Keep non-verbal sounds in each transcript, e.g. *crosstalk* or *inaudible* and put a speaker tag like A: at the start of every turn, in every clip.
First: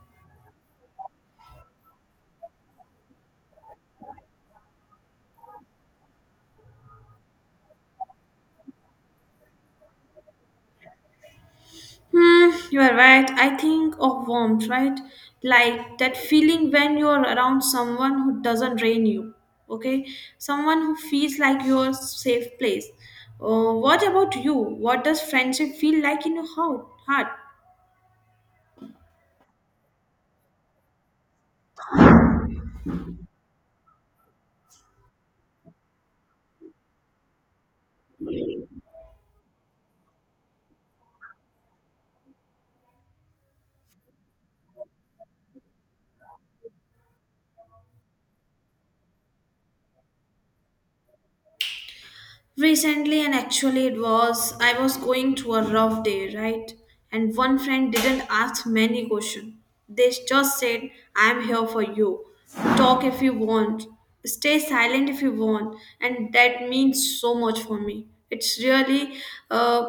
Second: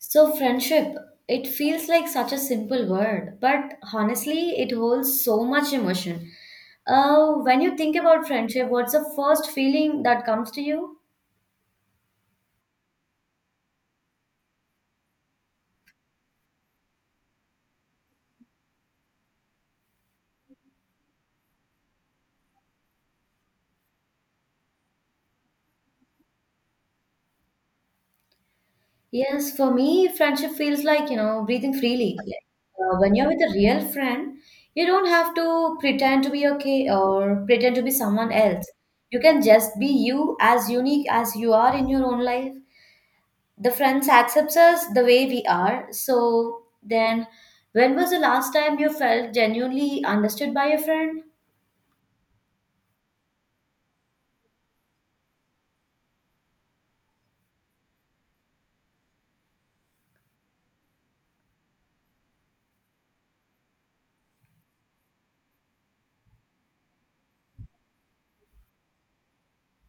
A: So, friendship, it feels like such a simple word, but honestly, it holds so much emotion. When you think about friendship, what's the first feeling that comes to you?
B: You are right. I think of warmth, right? Like that feeling when you're around someone who doesn't drain you, okay? Someone who feels like your safe place. What about you? What does friendship feel like in your heart?
A: Yes, for me, friendship feels like, you know, breathing freely. Like, when you're with a real friend, you don't have to pretend to be okay or pretend to be someone else. You can just be you as unique as you are in your own life. The friends accepts us the way we are, so then, when was the last time you felt genuinely understood by a friend?
B: Recently, and actually, it was I was going through a rough day, right? And one friend didn't ask many questions. They just said, I'm here for you. Talk if you want. Stay silent if you want. And that means so much for me. It's really uh,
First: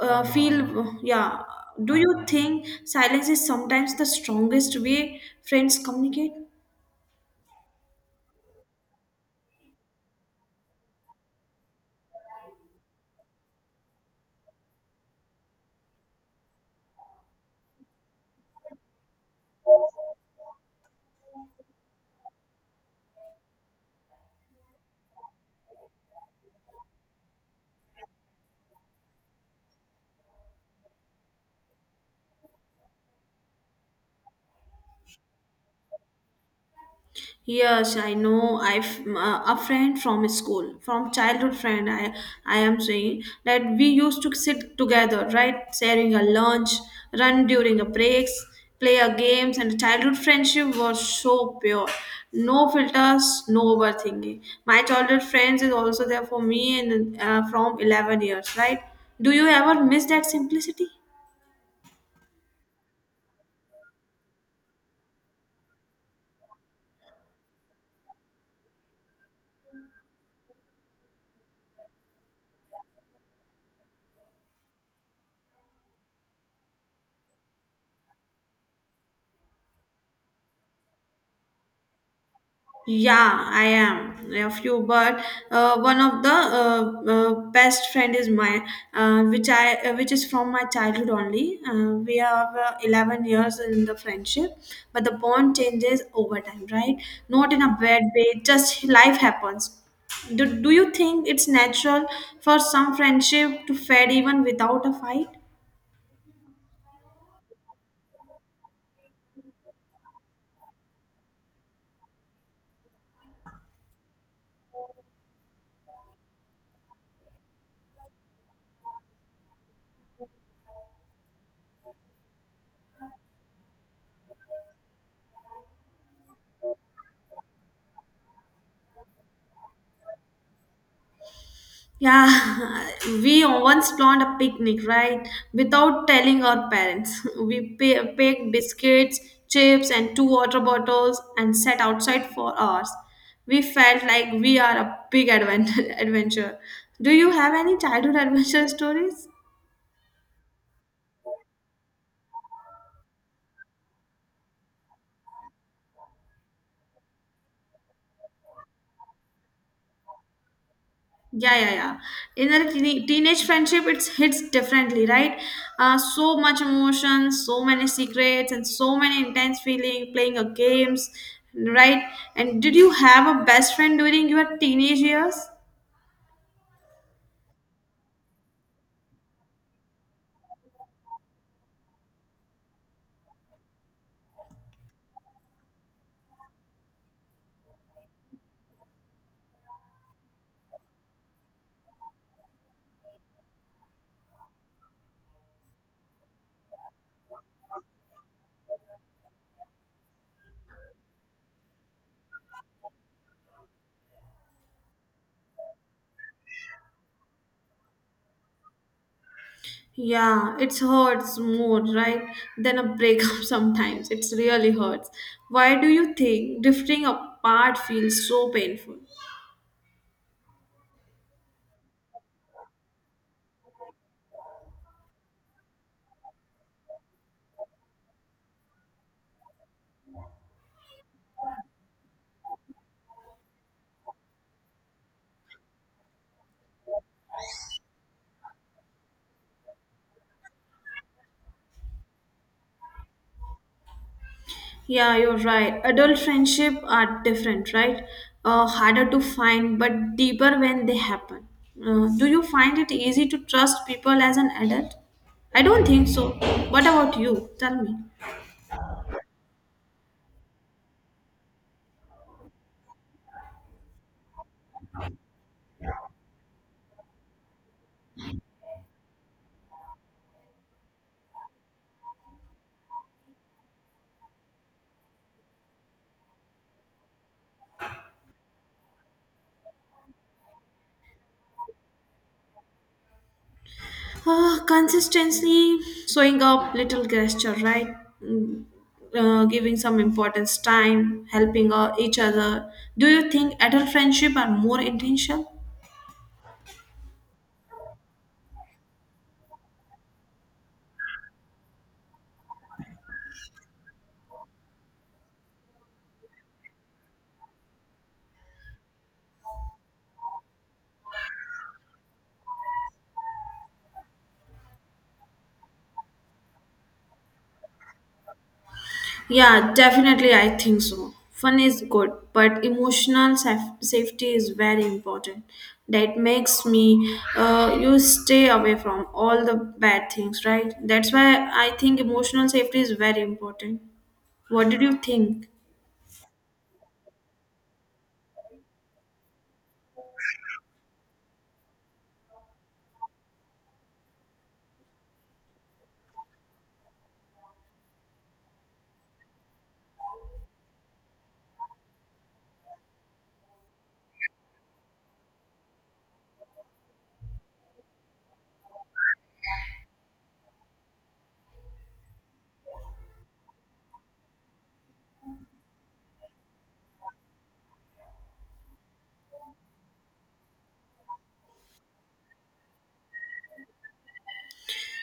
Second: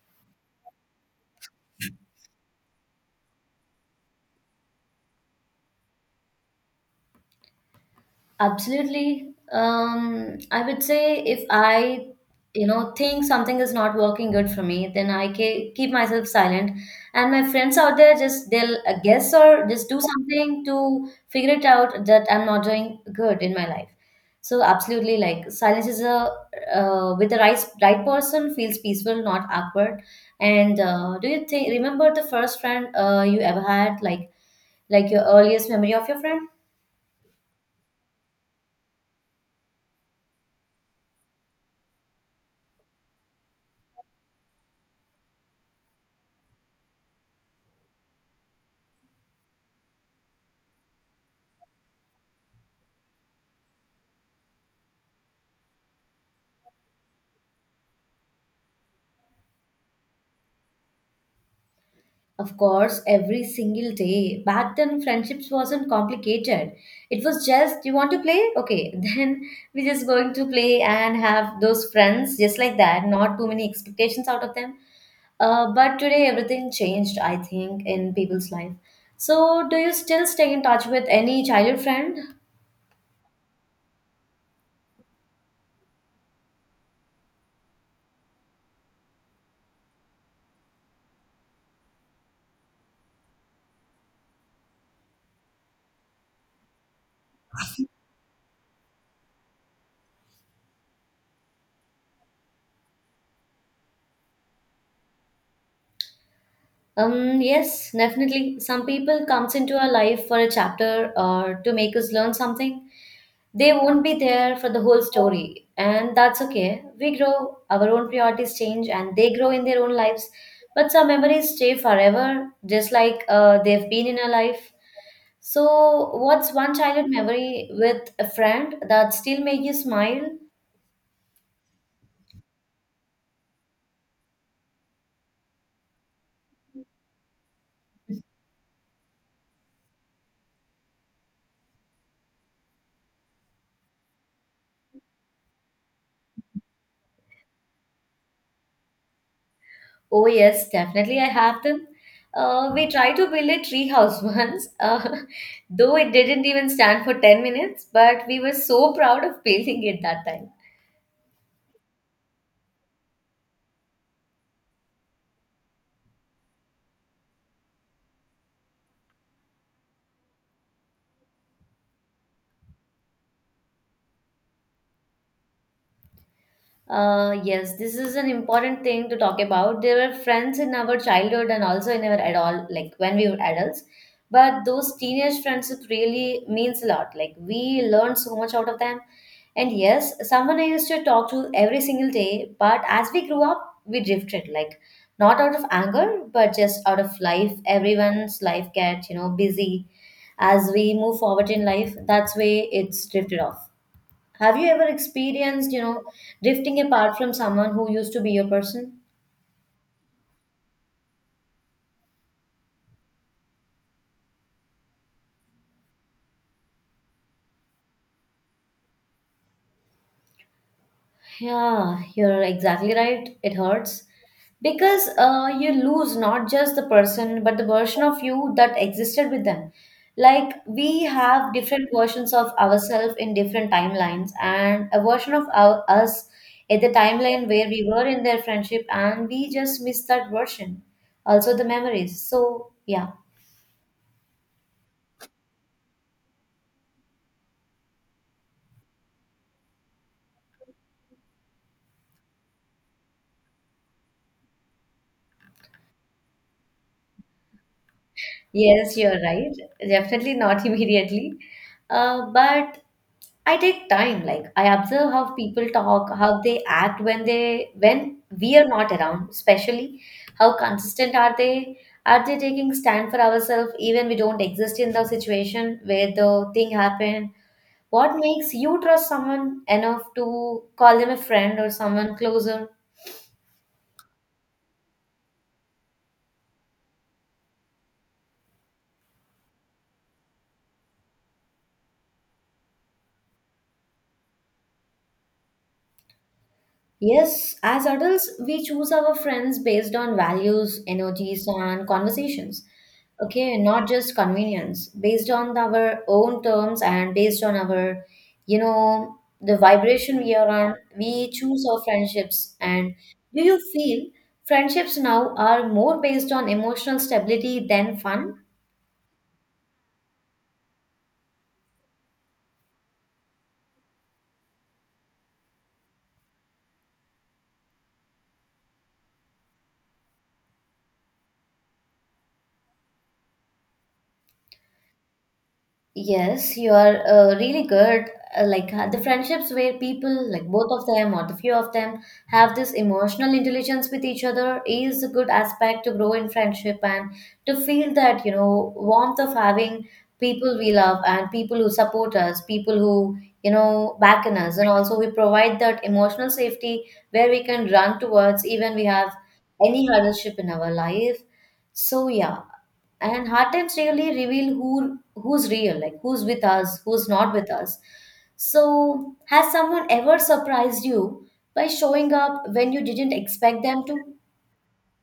B: yeah. Do you think silence is sometimes the strongest way friends communicate?
A: Absolutely. I would say if I, you know, think something is not working good for me, then I keep myself silent. And my friends out there, just they'll guess or just do something to figure it out that I'm not doing good in my life. So absolutely, like silence is a, with the right person, feels peaceful, not awkward. And do you think, remember the first friend you ever had, like your earliest memory of your friend?
B: Yes, I know. A friend from school, from childhood friend. I am saying that we used to sit together, right, sharing a lunch, run during a breaks, play a games, and childhood friendship was so pure. No filters, no overthinking. My childhood friends is also there for me, and from 11 years, right? Do you ever miss that simplicity?
A: Of course, every single day. Back then, friendships wasn't complicated. It was just, you want to play? Okay, *laughs* then we're just going to play and have those friends just like that. Not too many expectations out of them. But today, everything changed, I think, in people's life. So, do you still stay in touch with any childhood friend?
B: Yeah, I am of you, but one of the best friend is my, which is from my childhood only. We have 11 years in the friendship, but the bond changes over time, right? Not in a bad way, just life happens. Do you think it's natural for some friendship to fade even without a fight?
A: Yes, definitely. Some people comes into our life for a chapter or to make us learn something. They won't be there for the whole story, and that's okay. We grow, our own priorities change, and they grow in their own lives. But some memories stay forever, just like they've been in our life. So, what's one childhood memory with a friend that still make you smile?
B: Yeah, *laughs* we once planned a picnic, right? Without telling our parents. *laughs* Packed biscuits, chips, and two water bottles and sat outside for hours. We felt like we are a big *laughs* adventure. Do you have any childhood adventure *laughs* stories?
A: Oh yes, definitely I have them. We tried to build a tree house *laughs* once, though it didn't even stand for 10 minutes, but we were so proud of building it that time.
B: Yeah, yeah, yeah. In a teenage friendship, it hits differently, right? So much emotion, so many secrets, and so many intense feeling playing a games, right? And did you have a best friend during your teenage years?
A: Yes, this is an important thing to talk about. There were friends in our childhood and also in our adult, like when we were adults. But those teenage friendships really means a lot. Like we learned so much out of them. And yes, someone I used to talk to every single day. But as we grew up, we drifted. Like not out of anger, but just out of life. Everyone's life gets, you know, busy. As we move forward in life, that's way it's drifted off. Have you ever experienced, you know, drifting apart from someone who used to be your person?
B: Yeah, it hurts more, right, than a breakup *laughs* sometimes. It's really hurts. Why do you think drifting apart feels so painful?
A: Yeah, you're exactly right. It hurts because you lose not just the person but the version of you that existed with them. Like we have different versions of ourselves in different timelines, and a version of our, us at the timeline where we were in their friendship, and we just miss that version. Also, the memories. So, yeah.
B: Yeah, you're right. Adult friendship are different, right? Harder to find, but deeper when they happen. Do you find it easy to trust people as an adult? I don't think so. What about you? Tell me.
A: Yes, you're right. Definitely not *laughs* immediately. But I take time. Like I observe how people talk, how they act when they when we are not around, especially how consistent are they? Are they taking stand for ourselves even we don't exist in the situation where the thing happened? What makes you trust someone enough to call them a friend or someone closer?
B: Consistently showing up, little gesture, right? Mm. Giving some importance, time, helping each other. Do you think adult friendship are more intentional?
A: Yes, as adults, we choose our friends based on values, energies, and conversations. Okay, not just convenience, based on our own terms and based on our, you know, the vibration we are on, we choose our friendships. And do you feel friendships now are more based on emotional stability than fun?
B: Yeah, definitely, I think so. Fun is good, but emotional safety is very important. That makes me, you stay away from all the bad things, right? That's why I think emotional safety is very important. What did you think?
A: Yes, you are really good. Like, the friendships where people, like both of them or the few of them, have this emotional intelligence with each other is a good aspect to grow in friendship and to feel that, you know, warmth of having people we love and people who support us, people who, you know, back in us. And also we provide that emotional safety where we can run towards even we have any hardship in our life. So yeah, and hard times really reveal who's real, like who's with us, who's not with us. So has someone ever surprised you by showing up when you didn't expect them to?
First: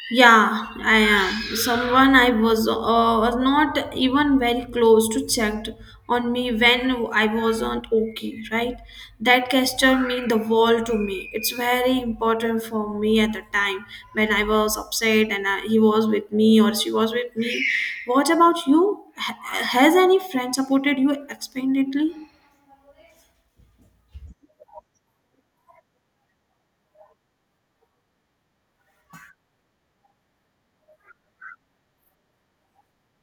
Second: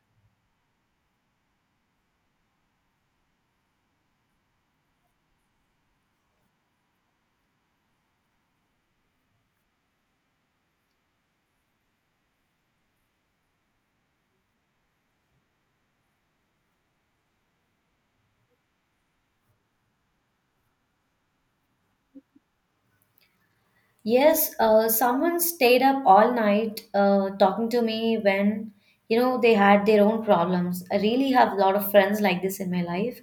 B: Yeah, I am. Someone I was not even very close to checked on me when I wasn't okay, right? That gesture mean the world to me. It's very important for me at the time when I was upset and he was with me or she was with me. What about you? Has any friend supported you expandedly?
A: Yes, someone stayed up all night talking to me when, you know, they had their own problems. I really have a lot of friends like this in my life.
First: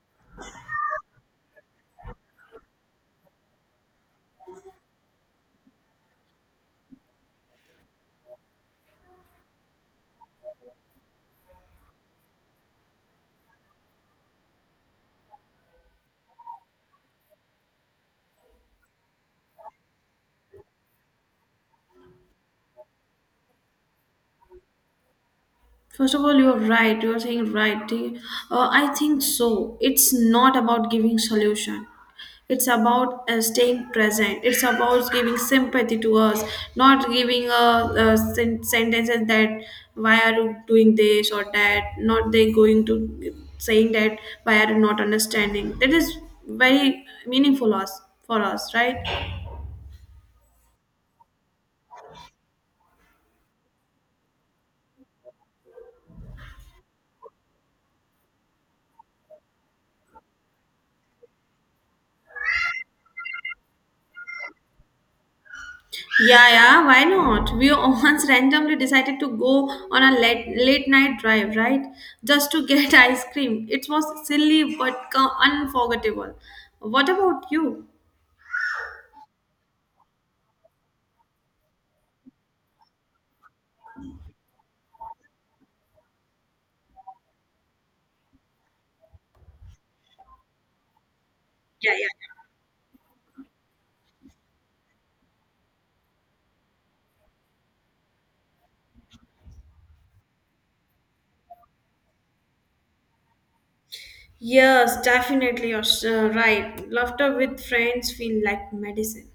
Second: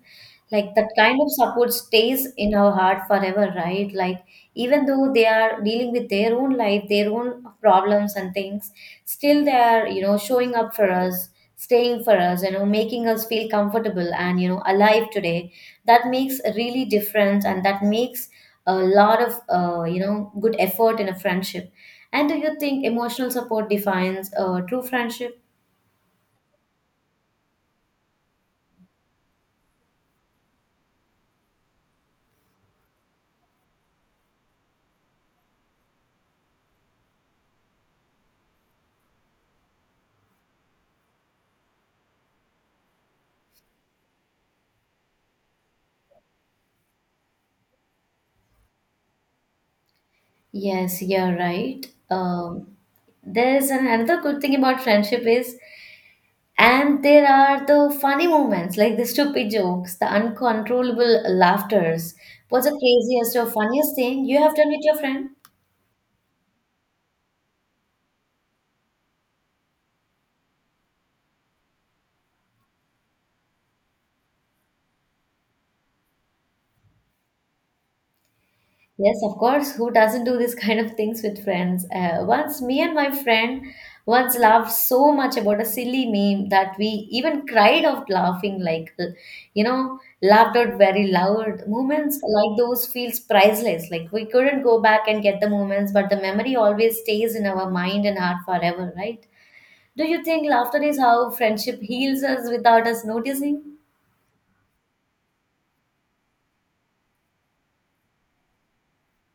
A: Like that kind of support stays in our heart forever, right? Like even though they are dealing with their own life, their own problems and things, still they are, you know, showing up for us, staying for us, you know, making us feel comfortable and, you know, alive today. That makes a really difference, and that makes a lot of you know good effort in a friendship. And do you think emotional support defines true friendship?
B: First of all, you're right. You're saying right. I think so. It's not about giving solution. It's about staying present. It's about giving sympathy to us, not giving a sentences that why are you doing this or that. Not they going to saying that why are you not understanding. That is very meaningful us for us, right?
A: Yes, you're right. There's another good thing about friendship is, and there are the funny moments, like the stupid jokes, the uncontrollable laughters. What's the craziest or funniest thing you have done with your friend?
B: Yeah, yeah, why not? We once *laughs* randomly decided to go on a late night drive, right? Just to get *laughs* ice cream. It was silly but unforgettable. What about you?
A: Yes, of course. Who doesn't do this *laughs* kind of things with friends? Once me and my friend once laughed so much about a silly meme that we even cried of laughing, like, you know, laughed out very loud.
B: Yeah, yeah.
A: Moments like those feels priceless. Like we couldn't go back and get the moments, but the memory always stays in our mind and heart forever, right? Do you think laughter is how friendship heals us without us noticing?
B: Yes, definitely. Right. Laughter with friends feel like medicine.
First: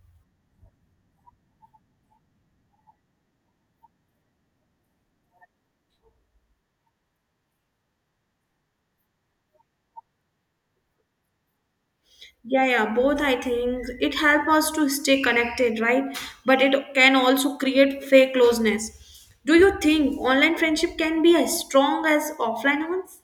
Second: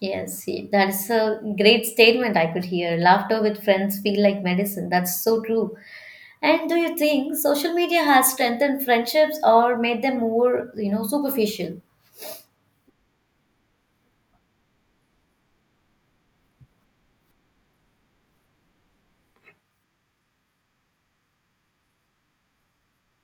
A: Yes, see, that's a great statement I could hear. Laughter with friends feel like medicine. That's so true. And do you think social media has strengthened friendships or made them more, you know, superficial?
B: Yeah, yeah, both I think it helps us to stay connected, right? But it can also create fake closeness. Do you think online friendship can be as strong as offline ones?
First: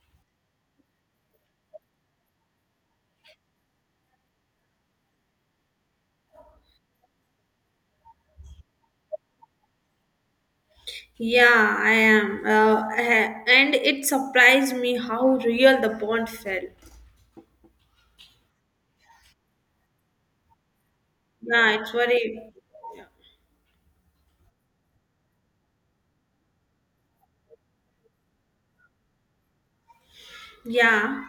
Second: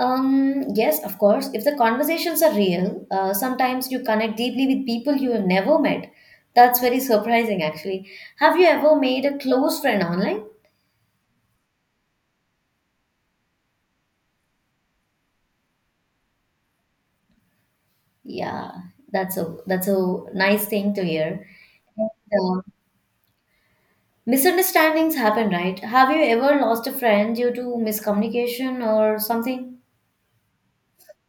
A: Yes, of course. If the conversations are real, sometimes you connect deeply with people you have never met. That's very surprising, actually. Have you ever made a close friend online?
B: Yeah, I am. And it surprised me how real the bond felt.
A: Yeah, that's a nice thing to hear.
B: Yeah, it's
A: And,
B: very.
A: uh, misunderstandings happen, right? Have you ever lost a friend due to miscommunication or something?
B: Yeah,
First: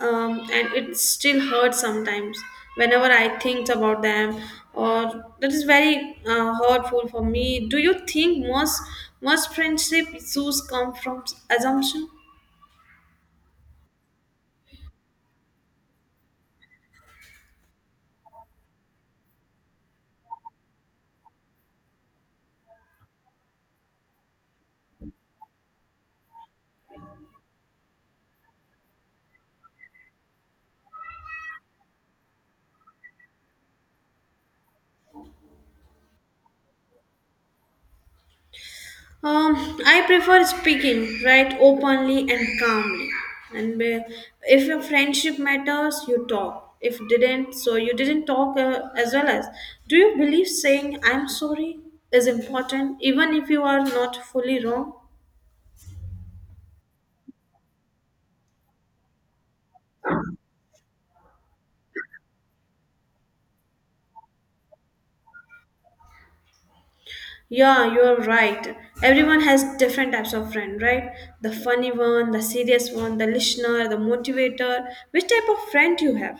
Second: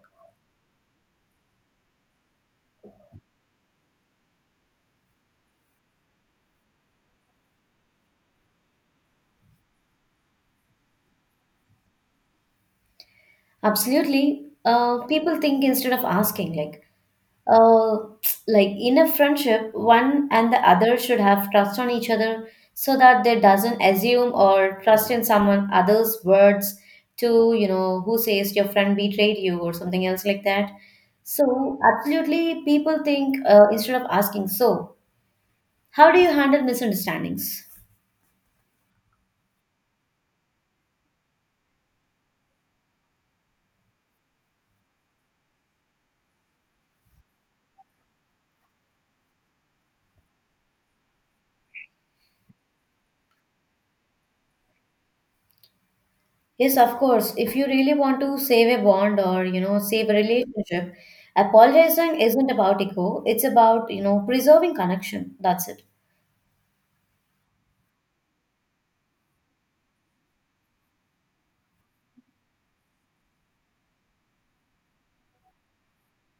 B: and it still hurts sometimes whenever I think about them, or that is very hurtful for me. Do you think most friendship issues come from assumption?
A: Absolutely. People think instead of asking, uh, like in a friendship, one and the other should have trust on each other so that they doesn't assume or trust in someone other's words to, you know, who says your friend betrayed you or something else like that. So absolutely, people think instead of asking. So, how do you handle misunderstandings?
B: Um, I prefer speaking right openly and calmly. And if your friendship matters, you talk. If didn't, so you didn't talk as well as. Do you believe saying I'm sorry is important even if you are not fully wrong?
A: Yes, of course. If you really want to save a bond or, you know, save a relationship, apologizing isn't about ego. It's about, you know, preserving connection. That's it.
B: Yeah, you are right. Everyone has different types of friend, right? The funny one, the serious one, the listener, the motivator. Which type of friend you have?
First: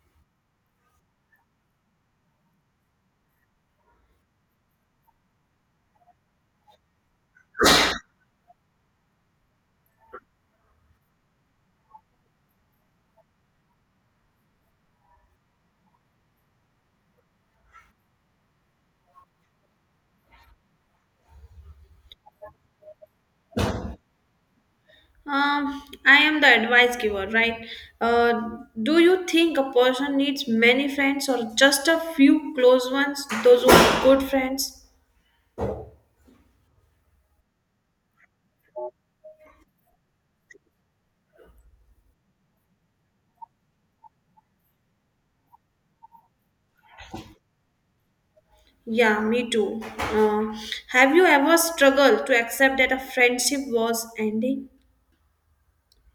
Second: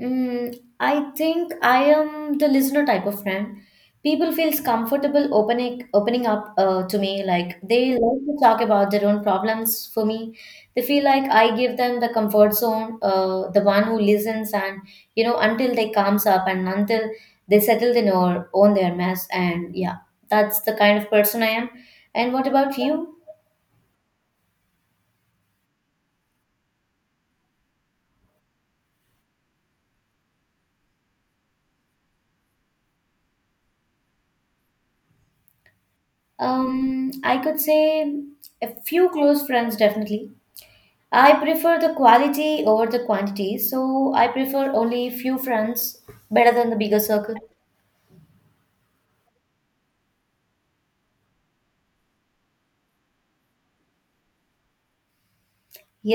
A: Mm, I think I am the listener type of friend. People feels comfortable opening up to me. Like they like to talk about their own problems for me. They feel like I give them the comfort zone, the one who listens and, you know, until they calms up and until they settle their own their mess. And yeah, that's the kind of person I am. And what about you?
B: I am the advice giver, right? Do you think a person needs many friends or just a few close ones, those who are good friends?
A: I could say a few close friends definitely. I prefer the quality over the quantity, so I prefer only few friends better than the bigger circle.
B: Yeah, me too. Uh, have you ever struggled to accept that a friendship was ending?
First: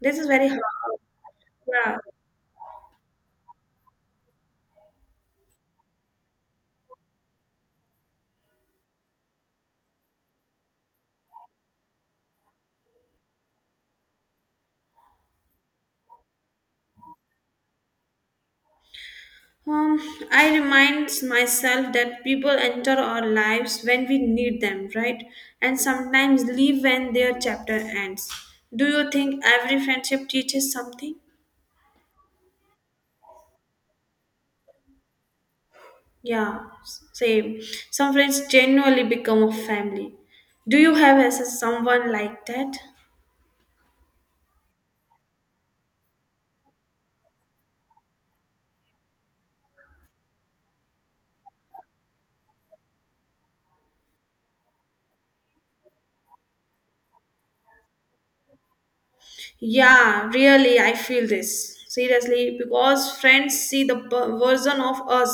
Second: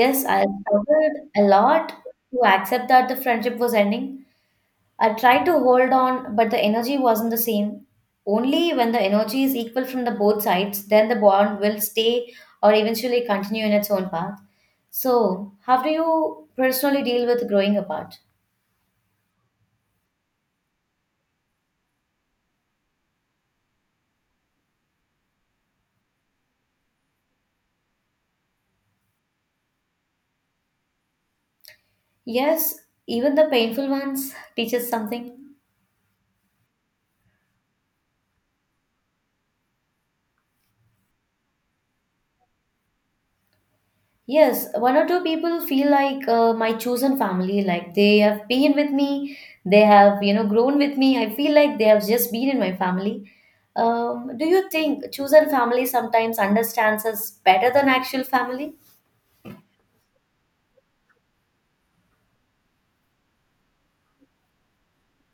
B: This is
A: I
B: very hard.
A: struggled a lot
B: Yeah.
A: to accept that the friendship was ending. I tried to hold on, but the energy wasn't the same. Only when the energy is equal from the both sides, then the bond will stay or eventually continue in its own path. So, how do you personally deal with growing apart?
B: Um, I remind myself that people enter our lives when we need them, right? And sometimes leave when their chapter ends. Do you think every friendship teaches something?
A: Yes, even the painful ones teaches something.
B: Yeah, same. Some friends genuinely become a family. Do you have as a someone like that?
A: Yes, one or two people feel like my chosen family, like they have been with me, they have, you know, grown with me. I feel like they have just been in my family. Do you think chosen family sometimes understands us better than actual family?
B: Yeah, really, I feel this seriously because friends see the version of us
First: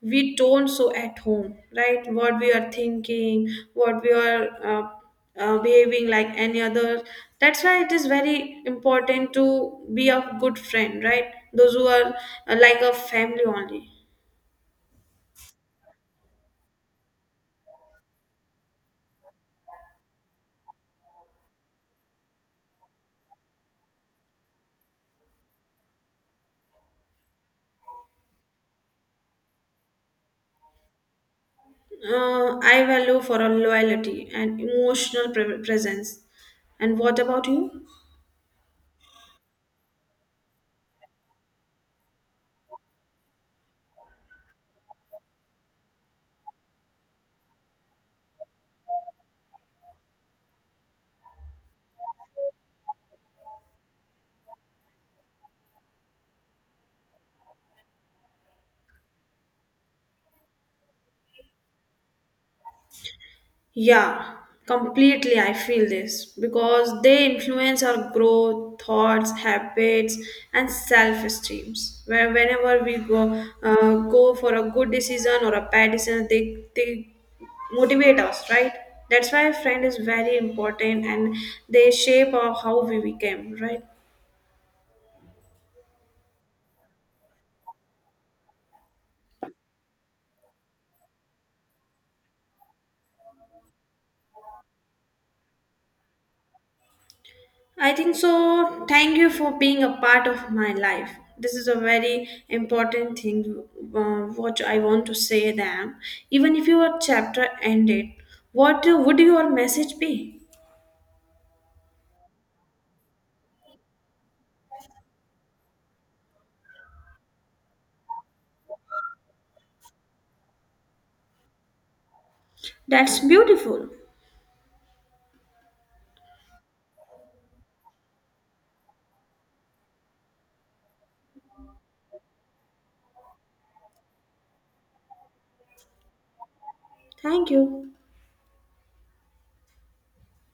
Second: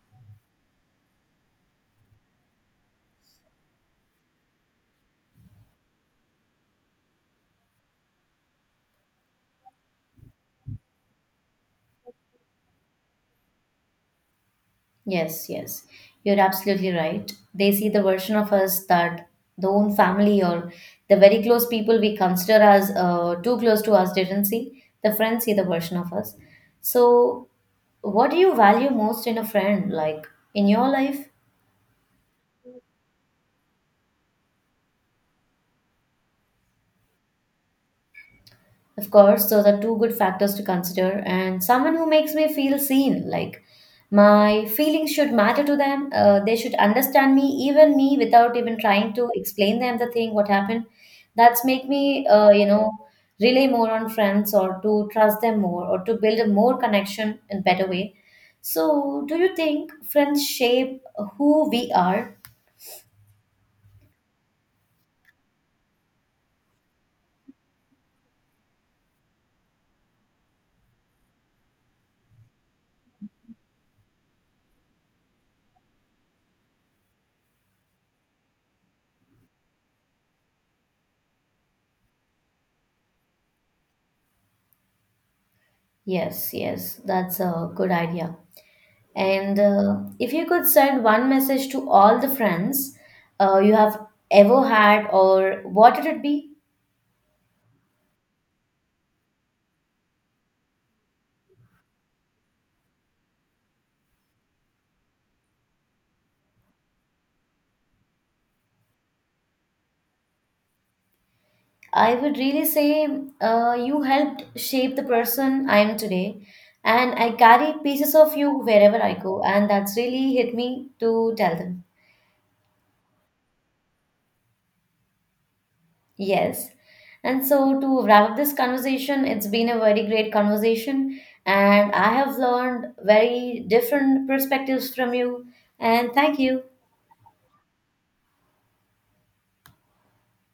B: we don't show at home, right? What we are thinking, what we are behaving like any other. That's why it is very important to be a good friend, right? Those who are like a family only.
A: Yes, yes, you're absolutely right. They see the version of us that the own family or the very close people we consider as too close to us didn't see. The friends see the version of us. So, what do you value most in a friend, like in your life?
B: I value for a loyalty and emotional presence. And what about you?
A: Of course, those are two good factors to consider. And someone who makes me feel seen, like my feelings should matter to them. They should understand me, even me, without even trying to explain them the thing, what happened. That's make me, you know, rely more on friends or to trust them more or to build a more connection in better way. So, do you think friends shape who we are?
B: Yeah, completely. I feel this because they influence our growth, thoughts, habits, and self-esteems. Where whenever we go, go for a good decision or a bad decision, they motivate us, right? That's why a friend is very important, and they shape our how we became, right?
A: Yes, yes, that's a good idea. And if you could send one message to all the friends you have ever had, or what would it be?
B: I think so. Thank you for being a part of my life. This is a very important thing, what I want to say them. Even if your chapter ended, what would your message be?
A: I would really say you helped shape the person I am today, and I carry pieces of you wherever I go, and that's really hit me to tell them.
B: That's beautiful.
A: Yes. And so, to wrap up this conversation, it's been a very great conversation, and I have learned very different perspectives from you, and thank you.
B: Thank you.